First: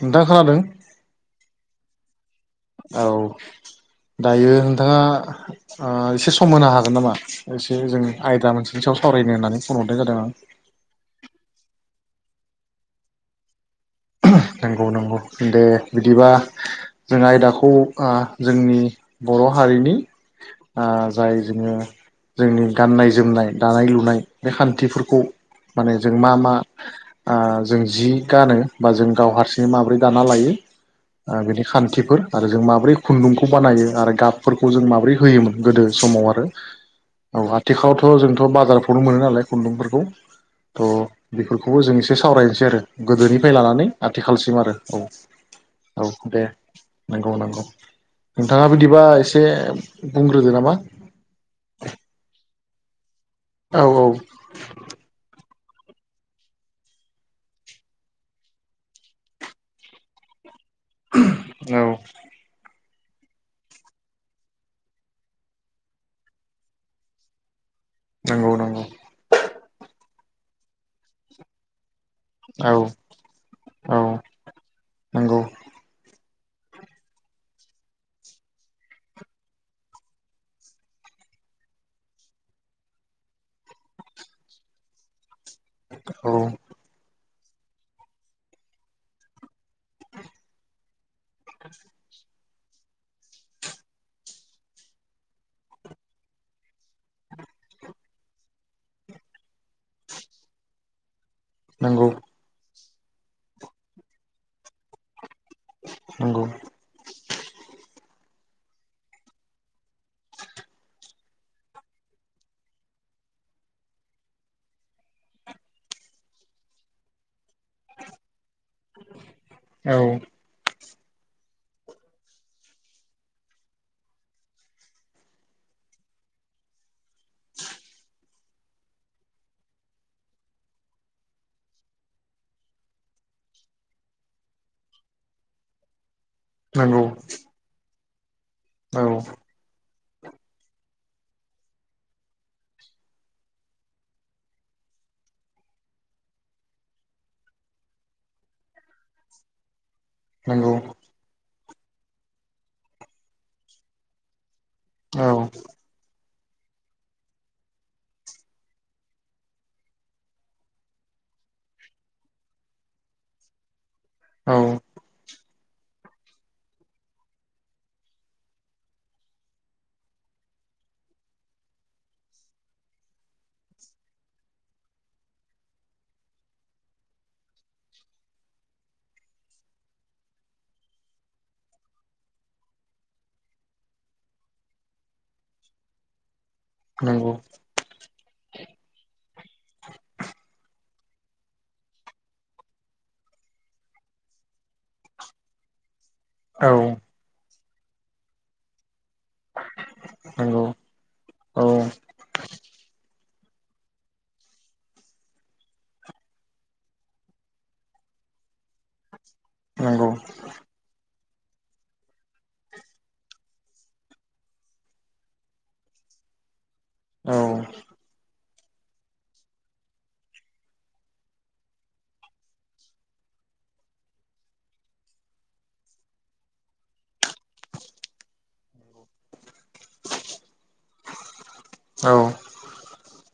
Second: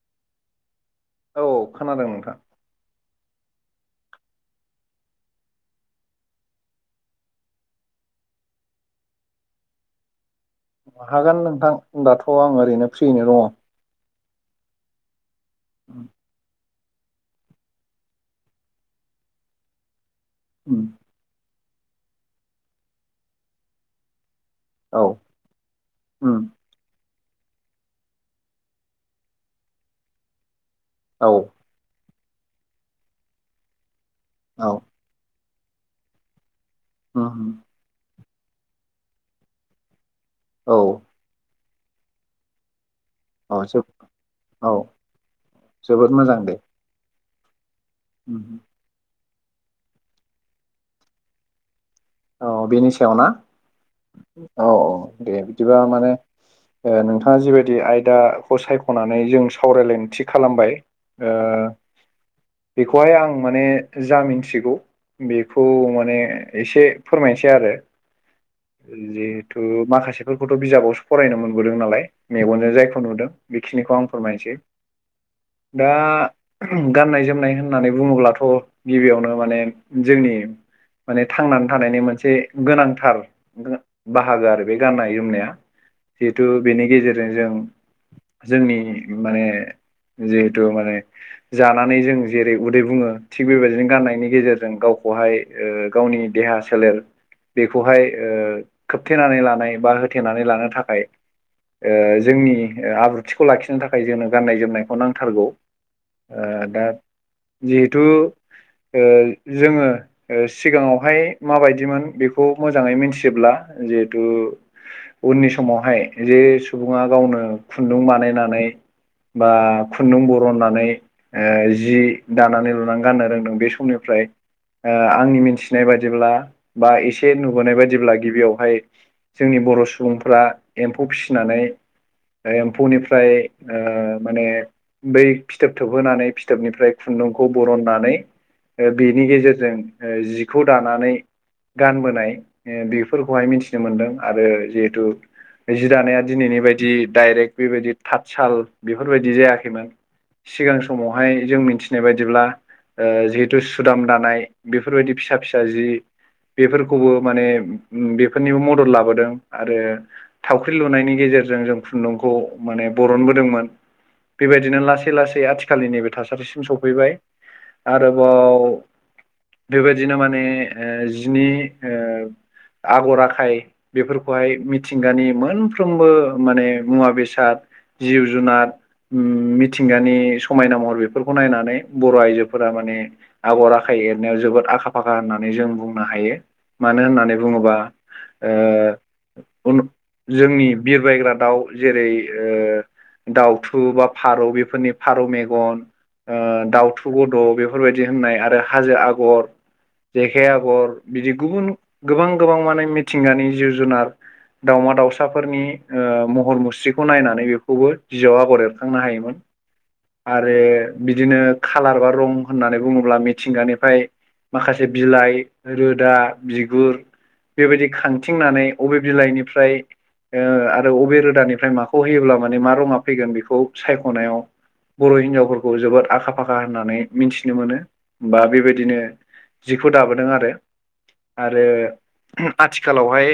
नोंथां खोनादों। औ खोनादों नोंथां। औ दायो नोंथाङा एसे सम होनो हागोन नामा एसे जों आयदा मोनसेनि सायाव सावरायनो होननानै फन हरनाय जादों आं। हागोन नोंथां दाथ' आं ओरैनो फ्रियैनो दङ। नंगौ नंगौ दे दङ बिदिबा। जों आयदाखौ जोंनि बर' हारिनि उम ओ जाय जोङो जोंनि गाननाय जोमनाय दानाय लुनाय। बे औ खान्थिफोरखौ माने जों मा उम मा जों जि गानो बा जों गाव हारसिं माबोरै दाना औ लायो खान्थिफोर आरो जों माबोरै खुन्दुंखौ बानायो आरो गाबफोरखौ औ जों माबोरै होयोमोन। गोदो समाव आरो उम औ उम आथिखालावथ' जोंथ' बाजारफ्रावनो मोनो नालाय खुन्दुंफोरखौ। औ थ' बेफोरखौबो जों एसे सावरायनोसै आरो गोदोनि उफाय औ जोब लानानै आथिखालसिम आरो औ जोबोद औ मोजां दे नंगौ नंगौ। उम नोंथाङा बिदिबा एसे बुंग्रोदो नामा? औ बेनि सायाव ना? औ औ। औ औ दे बिदिबा माने नोंथाङा जिबायदि आयदाखौ सायख'नानै जों सावरायलायनो थि खालामबाय। आ औ बेखौहाय आं माने जा मिन्थिगौ बेखौ माने एसे फोरमायनोसै आरो। नंगौ नंगौ जिहेथु माखासेफोरखौथ' बिजाबावसो फरायनो मोनबोदों नालाय। औ मेगनजों जायखौ नुदों बेखिनिखौ औ आं फोरमायनोसै नंगौ दा गाननाय जोमनाय होननानै बुङोब्लाथ' गिबियावनो माने जोंनि माने थांनानै थानायनि मोनसे गोनांथार बाहागो आरो बे गाननाय जोमनाया औ जिहेथु। बेनि गेजेरजों जों जोंनि माने। जिहेथु माने जानानै जों जेरै उदै बुङो थिग बेबायदिनो गान्नायनि गेजेरजों गावखौहाय गावनि देहा सोलेर बेखौहाय खोबथेनानै लानाय। बा होथेनानै लानो थाखाय नंगौ जोंनि आब्रुथिखौ लाखिनो थाखाय जोंनो गाननाय जोमनायखौ नांथारगौ। नंगौ दा। जिहेथु जोङो सिगाङावहाय। माबायदिमोन बेखौ मोजाङै मिथियोब्ला जिहेथु उननि समावहाय जे सुबुङा गावनो खुन्दुं बानायनानै बा औ खुन्दुं बर रननानै जि दानानै लुनानै गाननो रोंदों बे समनिफ्राय आंनि मिथिनाय बाददिब्ला बा एसे नुबोनाय बायदिब्ला गिबियावहाय जोंनि बर' सुबुंफ्रा एम्फौ फिसिनानै एम्फौनिफ्राय माने बै फिथोब थोबहोनानै निफ्राय नंगौ खुन्दुंखौ बरननानै औ बेनि गेजेरजों। दानानै गानबोनाय बेफोरखौहाय मिथिनो मोन्दों आरो जिहेथु। जििरानाया दिनैनि बायदि दडाइरेक्ट बेबायदि थाथसाल बेफोरबायदि जायाखैमोन। नंगौ सिगां समावहाय जों मिथिनाय बायदिब्ला जिहेथु सुदाम दानाय बेफोरबायदि औ फिसा फिसा बेफोरखौबो माने बेफोरनिबो मदद लाबोदों आरो। थावख्रि लुनायनि गेजेरजों जों खुन्दुंखौ माने बरनबोदोंमोन। औ बेबायदिनो लासै लासै आथि खालि नैबे थासारिसिम सफैबाय आरोबाव बेबा बिदिनो माने जिनि आगर आखाइ बेफोरखौहाय मिथिंगानि मोनफ्रोमबो माने मुवा बेसाद जिउ- जुनार मिथिंगानि समायना महर बेफोरखौ नायनानै बर' आइजोफोरा माने आगर आखाइ एरनायाव जोबोद आखा फाखा होननानै जों बुंनो हायो मानो नंगौ होननानै बुङोबा ओ जोंनि बिर बायग्रा दाउ जेरै दाउथु बा फारौ बेफोरनि फारौ मेगन औ दाउथु गद' बेफोरबायदि होननाय आरो हाजो आगर जेखाइ नंगौ आगर बिदि औ गुबुन गोबां गोबां माने मिथिंगानि जिब -जुनार दाउमा दाउसाफोरनि महर मुस्रिखौ नायनानै बेखौबो बिजआव आगर एरखांनो हायोमोन। नंगौ आरो बिदिनो खाालार बा रं होननानै बुङोब्ला मिथिंगानिफ्राय माखासे बिलाइ रोदा बिगुर औ बेबायदि खांथिंनानै बबे बिलाइनिफ्राय आरो अबे रोदानिफ्राय माखौ होयोब्ला माने मा रङा फैगोन बेखौ सायख'नायाव बर' हिनजावफोरखौ जोबोद आखा फाखा होननानै मिथिनो मोनो बा बेबायदिनो जिखौ दाबोदों आरो आरो औ आथिखालावहाय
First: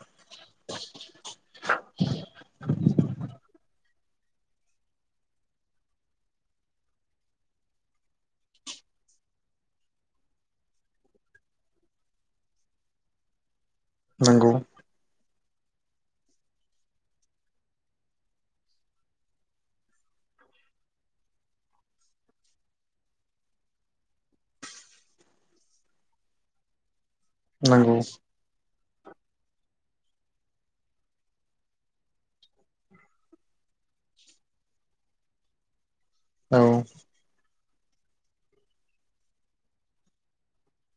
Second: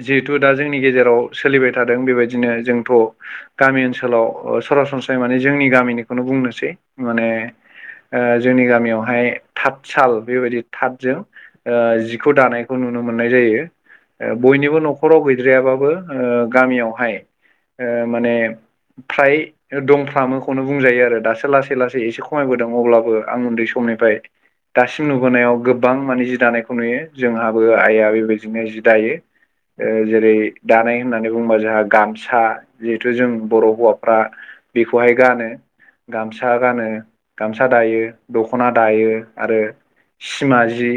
जिहेथु दा जोंनि गेजेराव सोलिबाय थादों बेबायदिनो जोंथ' गामि ओनसोलाव सरासनस्रायै माने जोंनि गामिनिखौनो बुंनोसै माने जोंनि गामियावहाय थाथसााल बेबायदि थाथजों जिखौ दानायखौ नुनो मोननाय जायो। नंगौ बयनिबो न'खराव गैद्रायाबाबो गामियावहाय माने ओमफ्राय दंफोखौनो बुंजायो आरो दासो लासै लासै एसे खमायबोदों अब्लाबो आं उन्दै समनिफाय दासिम नुबोनायाव गोबां माने जि दानायखौ नुयो जोंहाबो नंगौ आइआ बेबायदिनो जि दायो। जेरै दानाय होननानै बुङोबा जोंहा गामसा जिहेथु जों बर' हौवाफ्रा बेखौहाय गानो गामसा औ गानो गामसा दायो दख'ना दायो। आरो सिमा जि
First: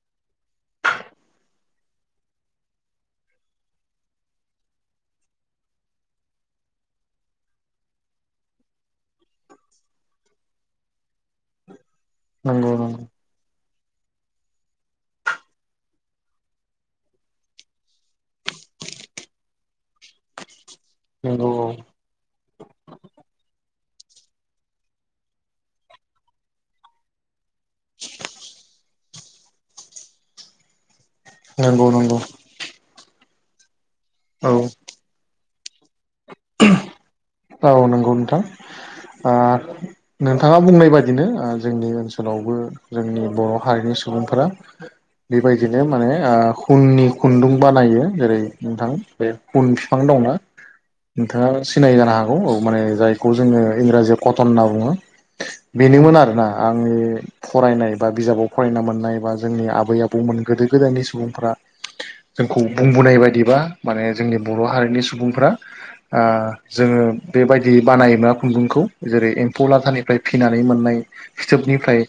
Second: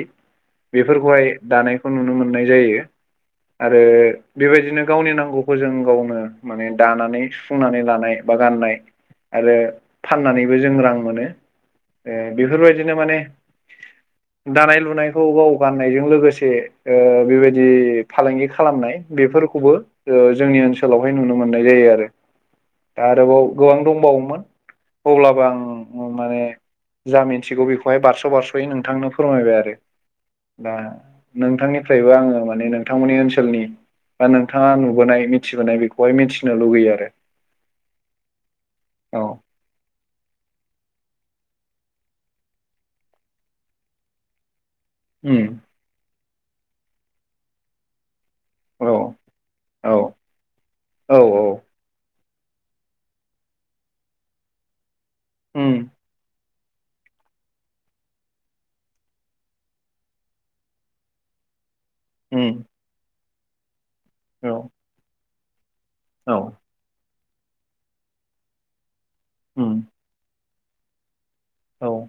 बेफोरखौहाय दानायखौ नुनो मोननाय जायो। आरो बेबायदिनो गावनि नांगौखौ जों गावनो माने दानानै सुफुंनानै लानाय बा गाननाय आरो फाननानैबो जों रां मोनो। ए नंगौ नंगौ बेफोरबायदिनो माने दानाय -लुनायखौ गाव गाननायजों लोगोसे बेबायदि फालांगि खालामनाय बेफोरखौबो जोंनि ओनसोल ओनसोलावहाय नुनो नंगौ मोननाय औ जायो आरो। दा आरोबाव गोबां दंबावोमोन अब्लाबो आं माने जा मिन्थिगौ बेखौहाय बारसन नोंथांनो फोरमायबाय आरो दा नंगौ नोंथांनिफ्रायबो नंगौ आङो नोंथांनि ओनसोलनि बा औ नोंथाङा नोनाय मिथिनाय बे औ नंगौ नोंथां औ ओ। नोंथाङा बुंनाय बादिनो जोंनि ओनसोलावबो जोंनि बर' हारिनि सुबुंफोरा उम बेबायदिनो माने हुननि खुन्दुं बानायो जेरै औ नोंथां बे उन औ बिफां दंन। औ नोंथाङा औ सिनाय जानो हागौ औ माने जायखौ जोङो इंराजियाव कटन होनना बुङो। उम बेनोमोन आरोना आंनि फरायनाय बा बिजाबाव फरायना मोननाय बा जोंनि आबै आबौमोन गोदो गोदायनि सुबुंफ्रा जोंखौ उम बुंबोनाय बायदिबा माने जोंनि औ बर' हारिनि सुबुंफ्रा औ जोङो बेबायदि बानायोमोना खुन्दुंखौ जेरै एम्फौ उम लाथानिफ्राय फिनानै मोननाय औ फिथोबनिफ्राय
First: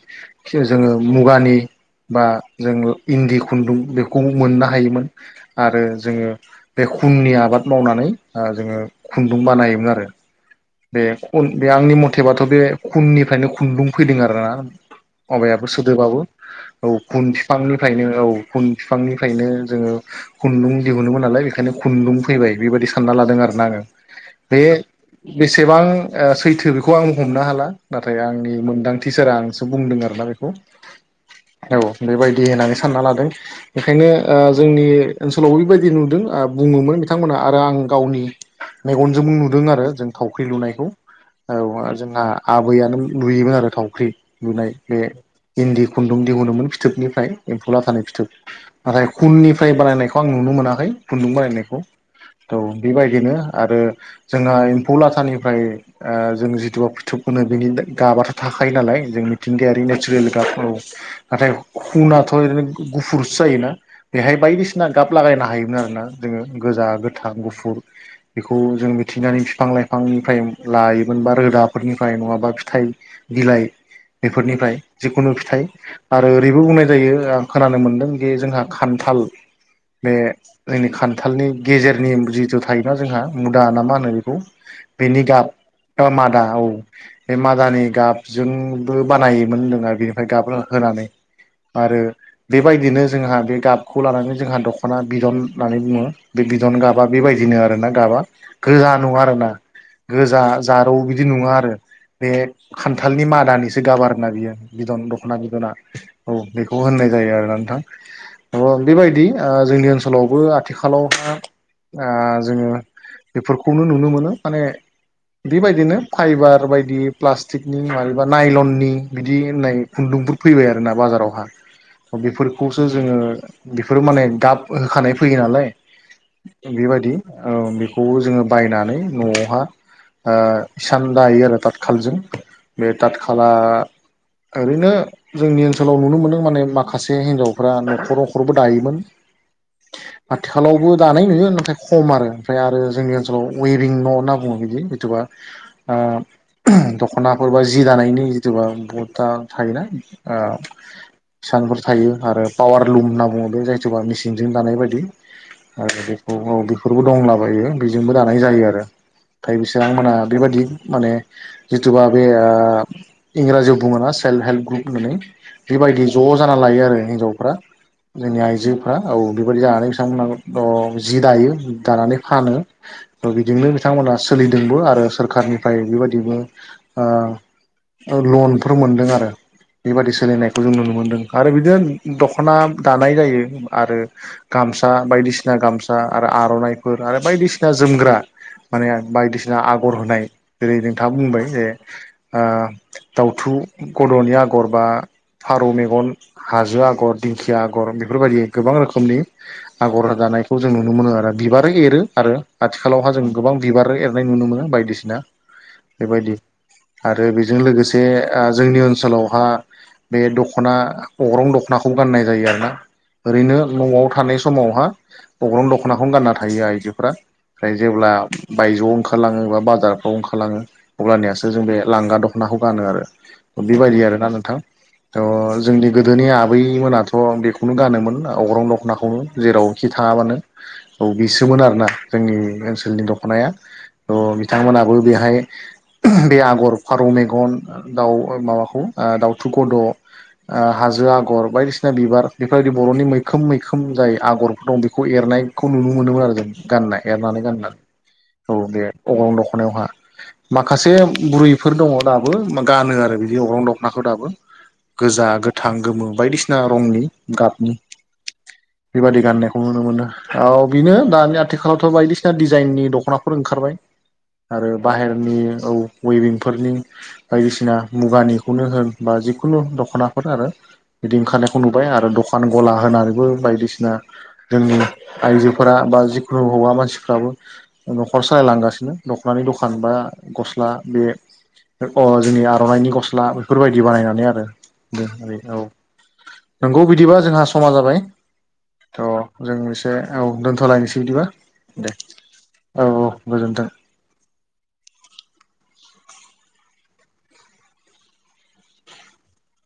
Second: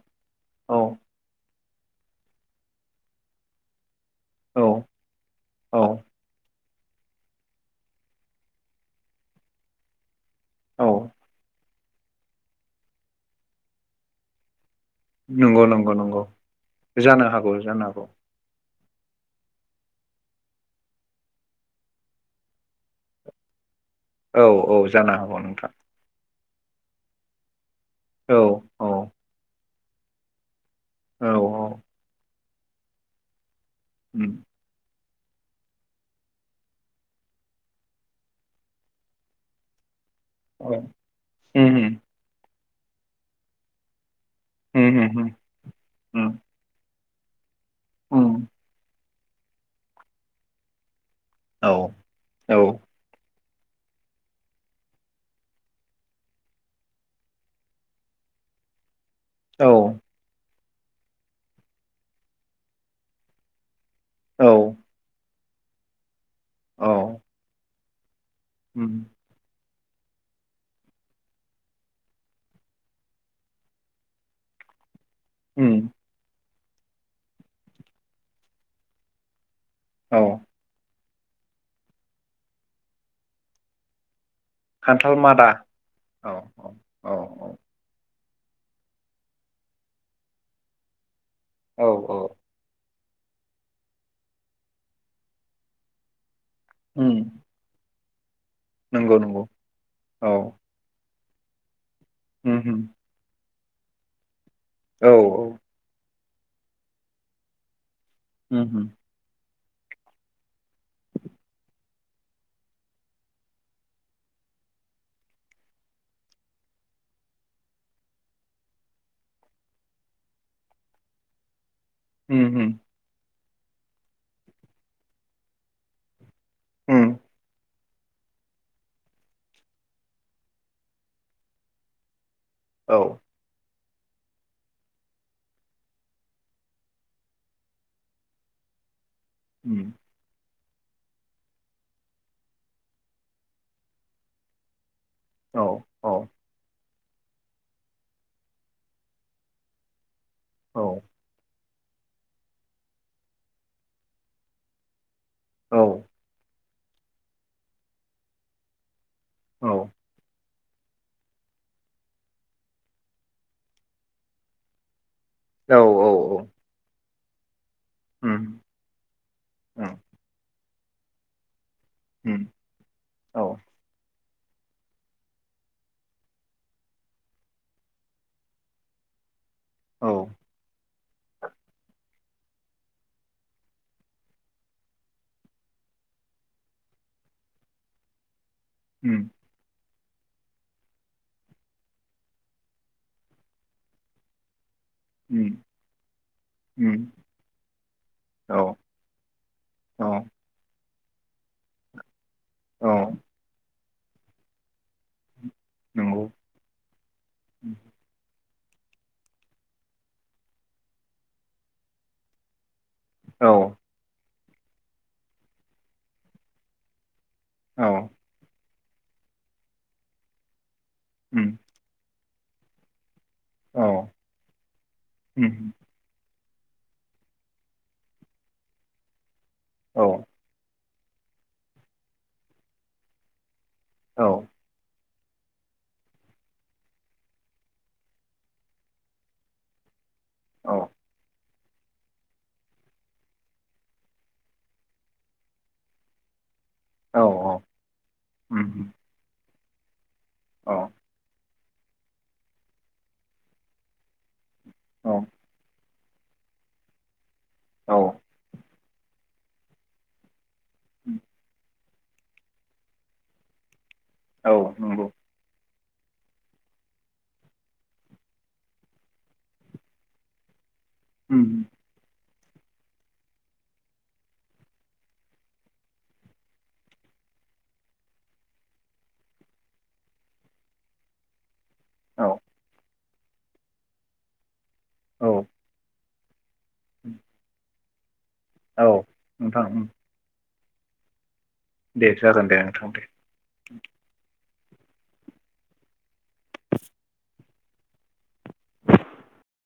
औ जोङो मुगानि बा जोंङ इन्दि खुन्दुं बेखौ मोननो औ हायोमोन। आरो औ जोङो बे खुननि आबाद मावनानै जोङो खुन्दुं बानायोमोन आरो। औ बेन बे आंनि मथेबाथ' बे खुननिफ्रायनो खुन्दुं फैदों आरो ना। नंगौ अभायाबो नंगौ सोदोबाबो नंगौ औ जानो खुन हागौ जानो हागौ बिफांनिफ्रायनो औ खुन बिफांनिफ्रायनो जोङो खुन्दुं दिहुनोमोन नालाय बेखायनो खुन्दुं फैबाय बेबायाददि सानना लादों आरो ना आङो। औ बे औ जानो हागौ नोंथां बेसेबां सैथो बेखौ आं हमनो हाला। नाथाय औ आंनि औ मोनदांथि सार आं बुंदों आरोना बेखौ औ बेबायदि होननानै सानना लादों। बेखायनो उम जोंनि ओनसोलावबो बेबायदि नुदों बुङोमोन बिथांमोना आरो आं गावनि मेगनजोंबो नुदों आरो जों थावख्रि औ लुनायखौ उम औ जोंहा आबैयानो लुयोमोन आरो थावख्रि बुनाय उम बे उम उम इन्दि खुन्दुं उम दिहुुनमोन फिथोबनिफ्राय एम्फौ ला थानाय फिथोब उम नाथाय खुननिफ्राय बानायनायखौ आं नुनो मोनाखै खुन्दुं औ बानायनायखौ औ थ' बेबायदिनो आरो जोंहा फ लाथानिफ्राय जों जिथुुबा फिथोब गो बेनि गाबाथ' थाखायो नालाय जोंनि बिथिंगायारि औ नेचारेल गाब औ नाथाय हुनाथ' ओरैनो गुफुरसो जायोना बेहाय औ बायदिसिना गाब लागायनो हायोमोन आरोना जोङो गोजा औ गोथां गुफुर बेखौ जों उम मिथिनानै बिफां लाइफांनिफ्राय लायोमोन बा रोदाफोरनिफ्राय नङाबा फिथाइ बिलाइ बेफोरनिफ्राय जिखुनु फिथाइ उम आरो ओरैबो बुंनाय जायो आं खोनानो मोनदों जे जोंहा खान्थाल बे औ जोंनि खान्थालनि गेजेरनि जिथु थायोोना जोंहा मुदा ना मा होनो बेखौ खान्थाल बेनि मादा गाब मादा औ बे मादानि गाबजोंबो बानायोमोन जोङो बेनिफ्राय गाब होनानै। औ आरो औ बेबायदिनो जोंहा बे गाबखौ लानानै जोंहा दख'ना बिदन होननानै बुङो बे बिदन गाबा उम बेबायदिनो आरोना गाबा गोजा नंगौ नुवा नंगौ आरोना औ गोजा जारौ बिदि नङा आरो बे उम उम खान्थालनि मादानिसो गाबार ना बियो बिदन औ दख'ना बिदना औ बेखौ होननाय जायो आरोना नोंथां उम उम बेबायदि जोंनि ओनसोलावबो आथिखालावहा जोङो बेफोरखौनो नुनो मोनो माने बेबायदिनो फाइबार बायदि प्लास्टिकनि माबेबा नाइलननि बिदि होननाय खुन्दुंफोर फैबाय आरो ना बाजारावहा उम उम बेफोरखौसो जोङो बेफोरो माने गाब होखानाय फैयो नालाय। बेबायदि उम औ बेखौ जोङो बायनानै न'आवहा इसान दायो आरो थाथखालजों बे औ थाथ खान फाला ओरैनो जोंनि ओनसोलाव नुनो मोन्दों माने माखासे हिनजावफ्रा न'खर न'खरबो दायोमोन। उम आथिखालावबो दानाय नुयो नाथाय खम आरो ओमफ्राय आरो जोंनि ओनसोलाव वेरिं न' होनना बुङो बिदि ओ औ औ दख खनाफोर बा जि दानायनि जिथुुबा बहुथा थायोना औ फिसाफोर थायो आरो पावार लुम होनना बुङो बे जायथबा मेचिनजों दानाय बायदि आरो बेखौ बेफोरबो दंलाबायो बेजोंबो दानाय जायो आरो। दथाय औ बिसोर आंमोनहा बेबायदि माने जिथुबा बे इंराजियाव बुङो ना सेल्फ हेल्प ग्रुप होननानै औ बेबायदि ज' औ जाना लायो आरो हिनजावफ्रा जोंनि उम आइजोफ्रा औ बेबायदि उम जानानै बिथांमोनाबो अ जि दायो दानानै उम फानो। औ जजोंनो बिथांमोना सोलिदोंबो आरो सोरखारनिफ्राय बेबायाददिबो ओ लनफोर मोनदों आरो बेबादि औ सोलिनायखौ जों नुनो मोनदों आरो बिदिनो दख'ना दानाय जायो आरो। गामसा बायदिसिना गामसा आरो आर'नाइफोर आरो बायदिसिना जोमग्रा। माने उम बायदिसिना आगर होनाय जेरै नोंथाङा बुंबाय जे दाउथु गद'नि आगर होननानै उम फारौ मेगन हाजो उम आगर दिंखिया आगर बेफोरबायदि औ गोबां रोखोमनि औ आगर होजानाय खौ जों नुनो मोनो आरो बिबारो एरो आरो औ आथिखालावहा जों गोबां बिबार एरनाय नुनो मोनो बायदिसिना नंगौ बेबायदि आरो बेजों लोगोसे जोंनि ओनसोलावहा बे दख'ना अग्रं दख'नाखौ गाननाय जायो आरो ना। ओरैनो न'आव थानाय समावहा अग्रं दख'नाखौनो गानना थायो आइजोफोरा ओमफ्राय औ जेब्ला बायजो'आव ओंखारलाङो एा बाजारफ्राव ओंखारलाङो अब्लानियासो उम जों बे लांगा द नाखौ गानो आरो औ बेबायदि आरोना नोंथां थ उम जोंनि गोदोनि आबै मोनाथ' आं बेखौनो गानोमोन अग्रं दखनाखौनो जेरावखि औ थाङाबानो औ बिसोमोन आरोना जोंनि ओनसोलनि दख'नाया थ' औ बिथांमोनाबो बेहाय बे आगर फारौ मेगन दाउ माबाखौ दाउथु गद' औ हाजो आगर बायदिसिना बिसिना बिबार बेफोरबायदि बर'नि मैखोम मैखोम जाय आगरफोर दं बेखौ एरनायखौ नुनो मोनोमोन आरो जों गानना औ एरनानै गाननानै औ बे उम अगं दख'नायावहा माखासे बुरै बेफोर दङ दाबो गानो आरो बिदि अख्रं दख'नाखौ दाबो गोजा गोथां गोमो बायदिसिना। बिसिना रंनि गाबनि औ बेबादि गाननायखौ नुनो मोनो। औ बिनो औ दानि आथिखालावथ' बायदिसिना डिजाइननि दख'नाफोर ओंखारबाय। औ आरो नंगौ बाहेरनि औ। वेबिंफोरनि बायदिसिना मुगानिखौनो होन बा जिखुनु दख'नाफोर आरो। बिदि ओंखारनायखौ उम, नुबाय आरो दख फान गला होनानैबो बायदिसिना जोंनि आइजोफोरा बा जिखुनु हौवा मानसि। फाबो न'खर सालायलांगासिनो दख'नानि दखान बा गस्ला बे अ औ जोंनि आर'नाइनि गस्ला बेफोरबायदि बानायनानै आरो ओ औ। नंगौ बिदिबा जोंहा समा जाबाय औ थ' जों नोंथां उम, एसे औ दोनथ'लायनोसै बिदिबा। दे जागोन दे औ नोंथां दे। औ गोजोन्थों